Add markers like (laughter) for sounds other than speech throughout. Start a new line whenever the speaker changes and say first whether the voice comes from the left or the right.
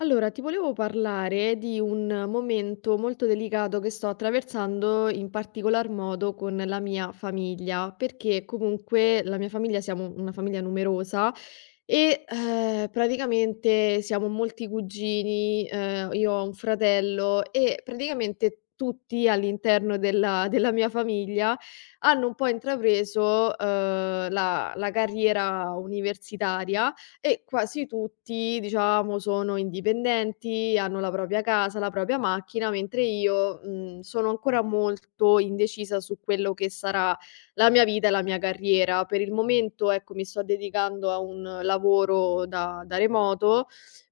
left: Allora, ti volevo parlare di un momento molto delicato che sto attraversando in particolar modo con la mia famiglia, perché comunque la mia famiglia siamo una famiglia numerosa e praticamente siamo molti cugini, io ho un fratello e praticamente tutti all'interno della mia famiglia hanno un po' intrapreso la carriera universitaria e quasi tutti, diciamo, sono indipendenti, hanno la propria casa, la propria macchina, mentre io, sono ancora molto indecisa su quello che sarà la mia vita e la mia carriera. Per il momento, ecco, mi sto dedicando a un lavoro da remoto,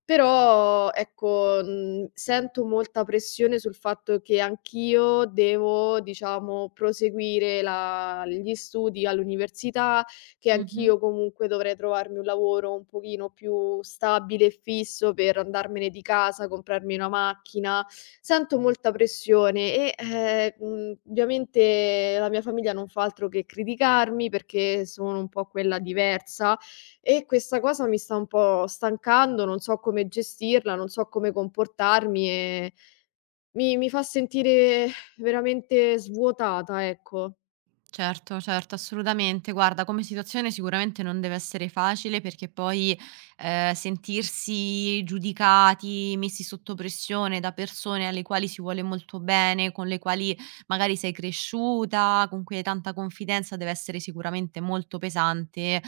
left: però ecco, sento molta pressione sul fatto che anch'io devo, diciamo, proseguire la gli studi all'università, che
right: Mh-mh.
left: anch'io comunque dovrei trovarmi un lavoro un pochino più stabile e fisso per andarmene di casa, comprarmi una macchina. Sento molta pressione e, ovviamente la mia famiglia non fa altro che criticarmi perché sono un po' quella diversa e questa cosa mi sta un po' stancando, non so come gestirla, non so come comportarmi e mi fa sentire veramente svuotata, ecco.
right: Certo, certo, assolutamente. Guarda, come situazione sicuramente non deve essere facile perché poi, sentirsi giudicati, messi sotto pressione da persone alle quali si vuole molto bene, con le quali magari sei cresciuta, con cui hai tanta confidenza, deve essere sicuramente molto pesante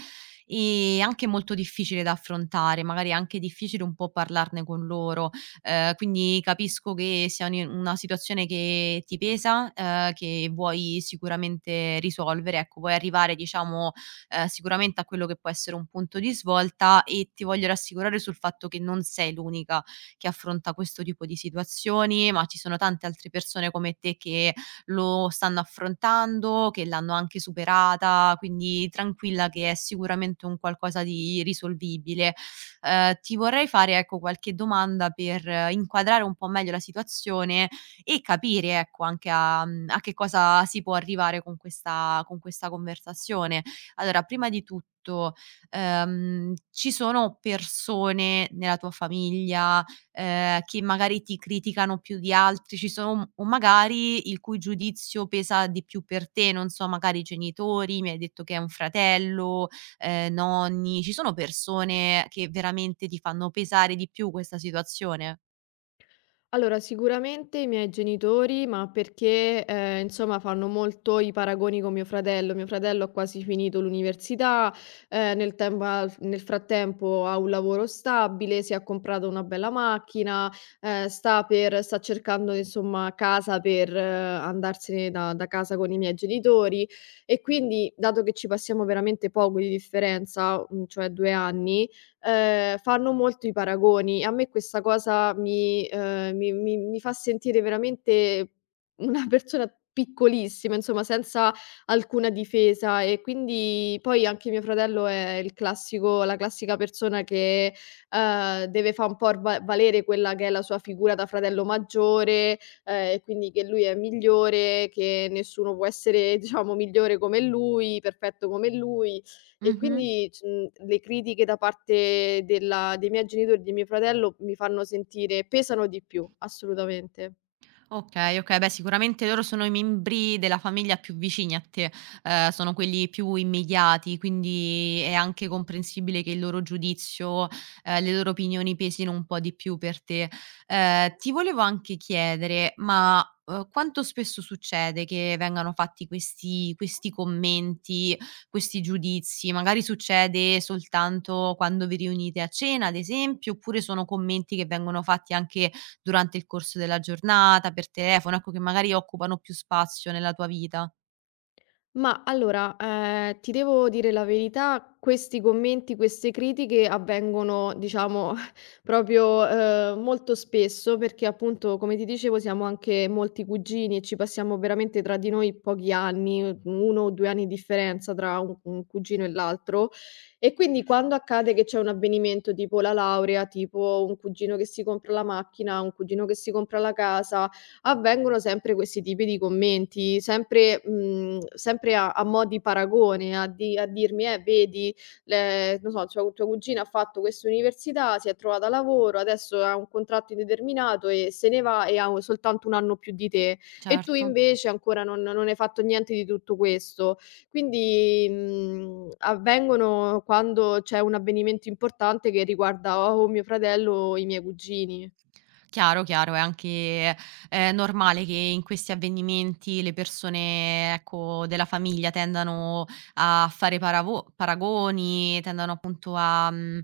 right: e anche molto difficile da affrontare, magari è anche difficile un po' parlarne con loro. Quindi capisco che sia un i una situazione che ti pesa, che vuoi sicuramente risolvere. Ecco, vuoi arrivare diciamo, sicuramente a quello che può essere un punto di svolta e ti voglio rassicurare sul fatto che non sei l'unica che affronta questo tipo di situazioni, ma ci sono tante altre persone come te che lo stanno affrontando, che l'hanno anche superata, quindi tranquilla che è sicuramente un qualcosa di risolvibile. Ti vorrei fare, ecco, qualche domanda per inquadrare un po' meglio la situazione e capire, ecco, anche a che cosa si può arrivare con questa conversazione. Allora, prima di tutto, ci sono persone nella tua famiglia, che magari ti criticano più di altri? Ci sono o magari il cui giudizio pesa di più per te, non so, magari i genitori, mi hai detto che hai un fratello, nonni, ci sono persone che veramente ti fanno pesare di più questa situazione?
left: Allora, sicuramente i miei genitori, ma perché, insomma fanno molto i paragoni con mio fratello. Mio fratello ha quasi finito l'università, nel tempo ha nel frattempo ha un lavoro stabile, si è comprato una bella macchina, sta per sta cercando insomma casa per andarsene da casa con i miei genitori e quindi, dato che ci passiamo veramente poco di differenza, cioè 2 anni, fanno molto i paragoni. A me questa cosa mi mi fa sentire veramente una persona piccolissima, insomma, senza alcuna difesa e quindi poi anche mio fratello è il classico la classica persona che, deve fa' un po' r va valere quella che è la sua figura da fratello maggiore, e quindi che lui è migliore, che nessuno può essere, diciamo, migliore come lui, perfetto come lui. E
right: Mh-mh.
left: quindi le critiche da parte della dei miei genitori, di mio fratello, mi fanno sentire pesano di più, assolutamente.
right: Okay, okay. Beh, sicuramente loro sono i membri della famiglia più vicini a te, sono quelli più immediati, quindi è anche comprensibile che il loro giudizio, le loro opinioni pesino un po' di più per te. Ti volevo anche chiedere, ma, quanto spesso succede che vengano fatti questi commenti, questi giudizi? Magari succede soltanto quando vi riunite a cena, ad esempio, oppure sono commenti che vengono fatti anche durante il corso della giornata, per telefono, ecco, che magari occupano più spazio nella tua vita.
left: Ma allora, ti devo dire la verità, questi commenti, queste critiche avvengono diciamo (laughs) proprio, molto spesso perché appunto, come ti dicevo, siamo anche molti cugini e ci passiamo veramente tra di noi pochi anni, u 1 o 2 anni di differenza tra un cugino e l'altro. E quindi quando accade che c'è un avvenimento tipo la laurea, tipo un cugino che si compra la macchina, un cugino che si compra la casa, avvengono sempre questi tipi di commenti, sempre sempre a mo' di paragone, a dirmi: vedi, le non so, tua cugina ha fatto questa università, si è trovata lavoro, adesso ha un contratto indeterminato e se ne va e ha u soltanto 1 anno più di te e tu
right: Certo.
left: invece ancora non hai fatto niente di tutto questo". Quindi, avvengono quando c'è un avvenimento importante che riguarda o mio fratello o i miei cugini.
right: Chiaro, chiaro, è anche, normale che in questi avvenimenti le persone, ecco, della famiglia tendano a fare paravo paragoni, tendano appunto a, mhmm,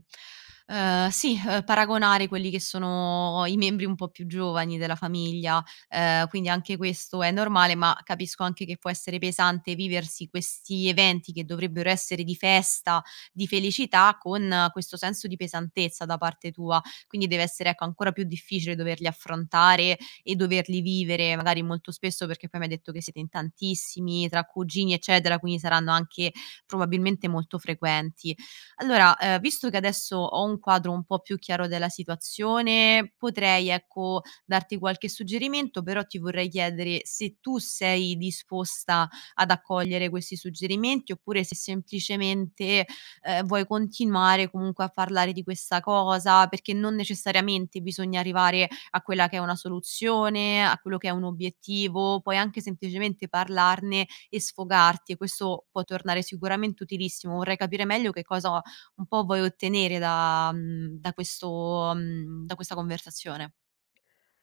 right: ehm, sì, paragonare quelli che sono i membri un po' più giovani della famiglia, quindi anche questo è normale, ma capisco anche che può essere pesante viversi questi eventi che dovrebbero essere di festa, di felicità, con questo senso di pesantezza da parte tua, quindi deve essere, ecco, ancora più difficile doverli affrontare e doverli vivere magari molto spesso, perché poi mi hai detto che siete in tantissimi, tra cugini, eccetera, quindi saranno anche probabilmente molto frequenti. Allora, visto che adesso ho un quadro un po' più chiaro della situazione, potrei, ecco, darti qualche suggerimento, però ti vorrei chiedere se tu sei disposta ad accogliere questi suggerimenti, oppure se semplicemente vuoi continuare comunque a parlare di questa cosa, perché non necessariamente bisogna arrivare a quella che è una soluzione, a quello che è un obiettivo, puoi anche semplicemente parlarne e sfogarti e questo può tornare sicuramente utilissimo. Vorrei capire meglio che cosa un po' vuoi ottenere da mhmm, da questo mhmm, da questa conversazione.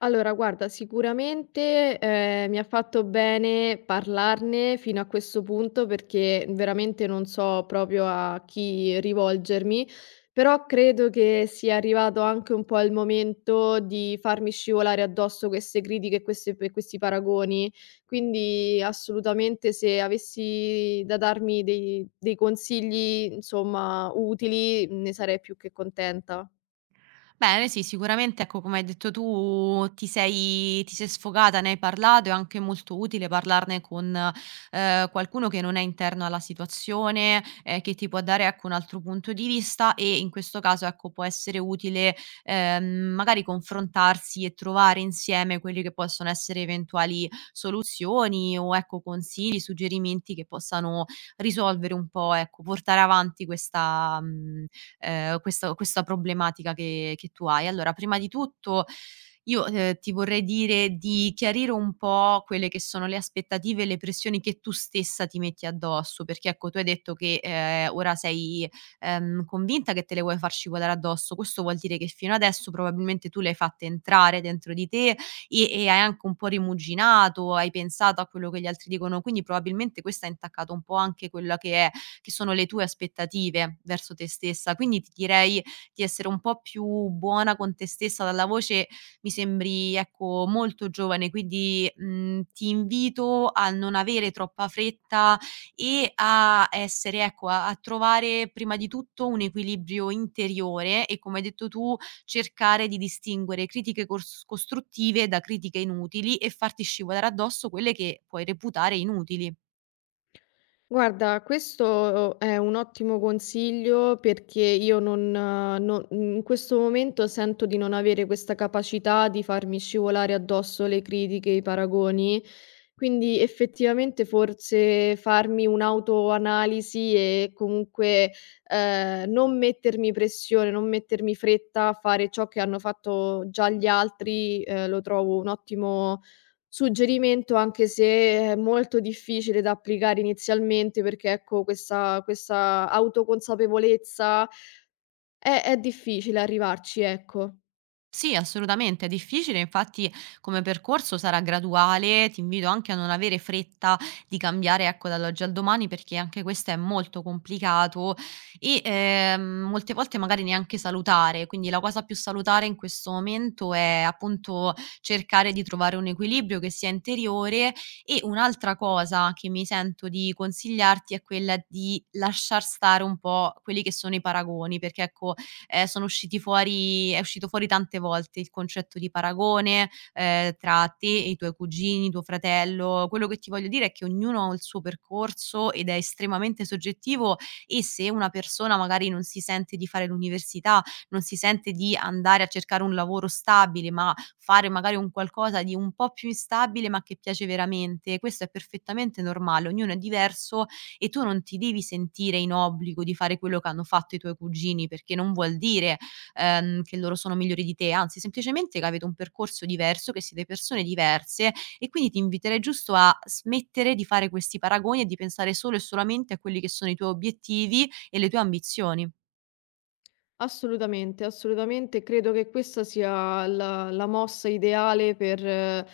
left: Allora guarda, sicuramente, mi ha fatto bene parlarne fino a questo punto perché veramente non so proprio a chi rivolgermi, però credo che sia arrivato anche un po' il momento di farmi scivolare addosso queste critiche e queste e questi paragoni. Quindi assolutamente se avessi da darmi dei consigli, insomma, utili, ne sarei più che contenta.
right: Bene, sì, sicuramente, ecco, come hai detto tu, ti sei sfogata, ne hai parlato, è anche molto utile parlarne con, qualcuno che non è interno alla situazione, che ti può dare, ecco, un altro punto di vista e in questo caso, ecco, può essere utile, ehm, magari confrontarsi e trovare insieme quelli che possono essere eventuali soluzioni o, ecco, consigli, suggerimenti che possano risolvere un po', ecco, portare avanti questa questo questa problematica che tu hai. Allora, prima di tutto io, ti vorrei dire di chiarire un po' quelle che sono le aspettative e le pressioni che tu stessa ti metti addosso, perché ecco, tu hai detto che, ora sei, convinta che te le vuoi far scivolare addosso. Questo vuol dire che fino adesso probabilmente tu le hai fatte entrare dentro di te e hai anche un po' rimuginato, hai pensato a quello che gli altri dicono, quindi probabilmente questo ha intaccato un po' anche quella che è che sono le tue aspettative verso te stessa. Quindi ti direi di essere un po' più buona con te stessa, dalla voce mi sembri ecco molto giovane, quindi, ti invito a non avere troppa fretta e a essere ecco, a trovare prima di tutto un equilibrio interiore e come hai detto tu, cercare di distinguere critiche cors costruttive da critiche inutili e farti scivolare addosso quelle che puoi reputare inutili.
left: Guarda, questo è un ottimo consiglio perché io in questo momento sento di non avere questa capacità di farmi scivolare addosso le critiche, i paragoni, quindi effettivamente forse farmi un'autoanalisi e comunque non mettermi pressione, non mettermi fretta a fare ciò che hanno fatto già gli altri, lo trovo un ottimo suggerimento anche se è molto difficile da applicare inizialmente perché, ecco, questa autoconsapevolezza è difficile arrivarci, ecco.
right: Sì, assolutamente, è difficile, infatti come percorso sarà graduale, ti invito anche a non avere fretta di cambiare, ecco, dall'oggi al domani perché anche questo è molto complicato e, molte volte magari neanche salutare, quindi la cosa più salutare in questo momento è appunto cercare di trovare un equilibrio che sia interiore e un'altra cosa che mi sento di consigliarti è quella di lasciar stare un po' quelli che sono i paragoni, perché ecco sono usciti fuori è uscito fuori tante volte il concetto di paragone, tra te e i tuoi cugini, tuo fratello. Quello che ti voglio dire è che ognuno ha il suo percorso ed è estremamente soggettivo e se una persona magari non si sente di fare l'università, non si sente di andare a cercare un lavoro stabile, ma fare magari un qualcosa di un po' più instabile, ma che piace veramente, questo è perfettamente normale, ognuno è diverso e tu non ti devi sentire in obbligo di fare quello che hanno fatto i tuoi cugini, perché non vuol dire, che loro sono migliori di te, anzi semplicemente che avete un percorso diverso, che siete persone diverse e quindi ti inviterei giusto a smettere di fare questi paragoni e di pensare solo e solamente a quelli che sono i tuoi obiettivi e le tue ambizioni.
left: Assolutamente, assolutamente. Credo che questa sia la mossa ideale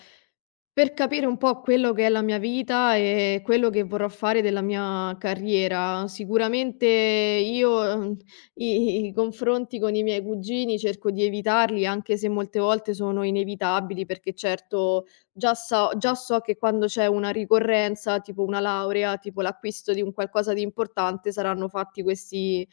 left: per capire un po' quello che è la mia vita e quello che vorrò fare della mia carriera. Sicuramente io, i confronti con i miei cugini cerco di evitarli, anche se molte volte sono inevitabili, perché certo già so che quando c'è una ricorrenza, tipo una laurea, tipo l'acquisto di un qualcosa di importante, saranno fatti questi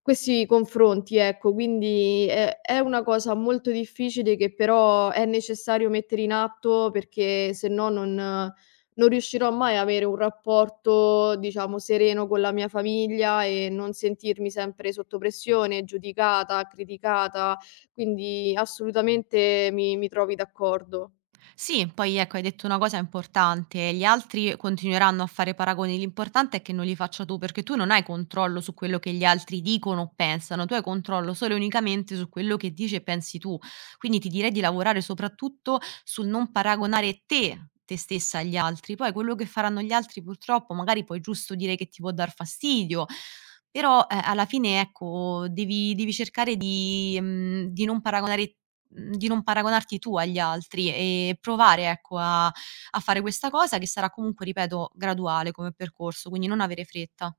left: confronti, ecco, quindi è una cosa molto difficile che però è necessario mettere in atto perché se no non riuscirò mai a avere un rapporto, diciamo, sereno con la mia famiglia e non sentirmi sempre sotto pressione, giudicata, criticata, quindi assolutamente mi trovi d'accordo.
right: Sì, poi ecco, hai detto una cosa importante, gli altri continueranno a fare paragoni, l'importante è che non li faccia tu, perché tu non hai controllo su quello che gli altri dicono o pensano, tu hai controllo solo e unicamente su quello che dici e pensi tu. Quindi ti direi di lavorare soprattutto sul non paragonare te stessa agli altri, poi quello che faranno gli altri purtroppo magari puoi giusto dire che ti può dar fastidio, però alla fine ecco devi, cercare di, di non paragonarti tu agli altri e provare, ecco, a fare questa cosa che sarà comunque, ripeto, graduale come percorso, quindi non avere fretta.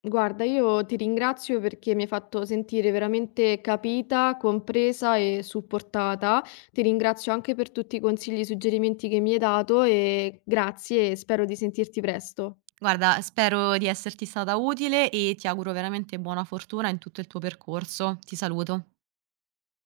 left: Guarda, io ti ringrazio perché mi hai fatto sentire veramente capita, compresa e supportata. Ti ringrazio anche per tutti i consigli e i suggerimenti che mi hai dato e grazie e spero di sentirti presto.
right: Guarda, spero di esserti stata utile e ti auguro veramente buona fortuna in tutto il tuo percorso. Ti saluto.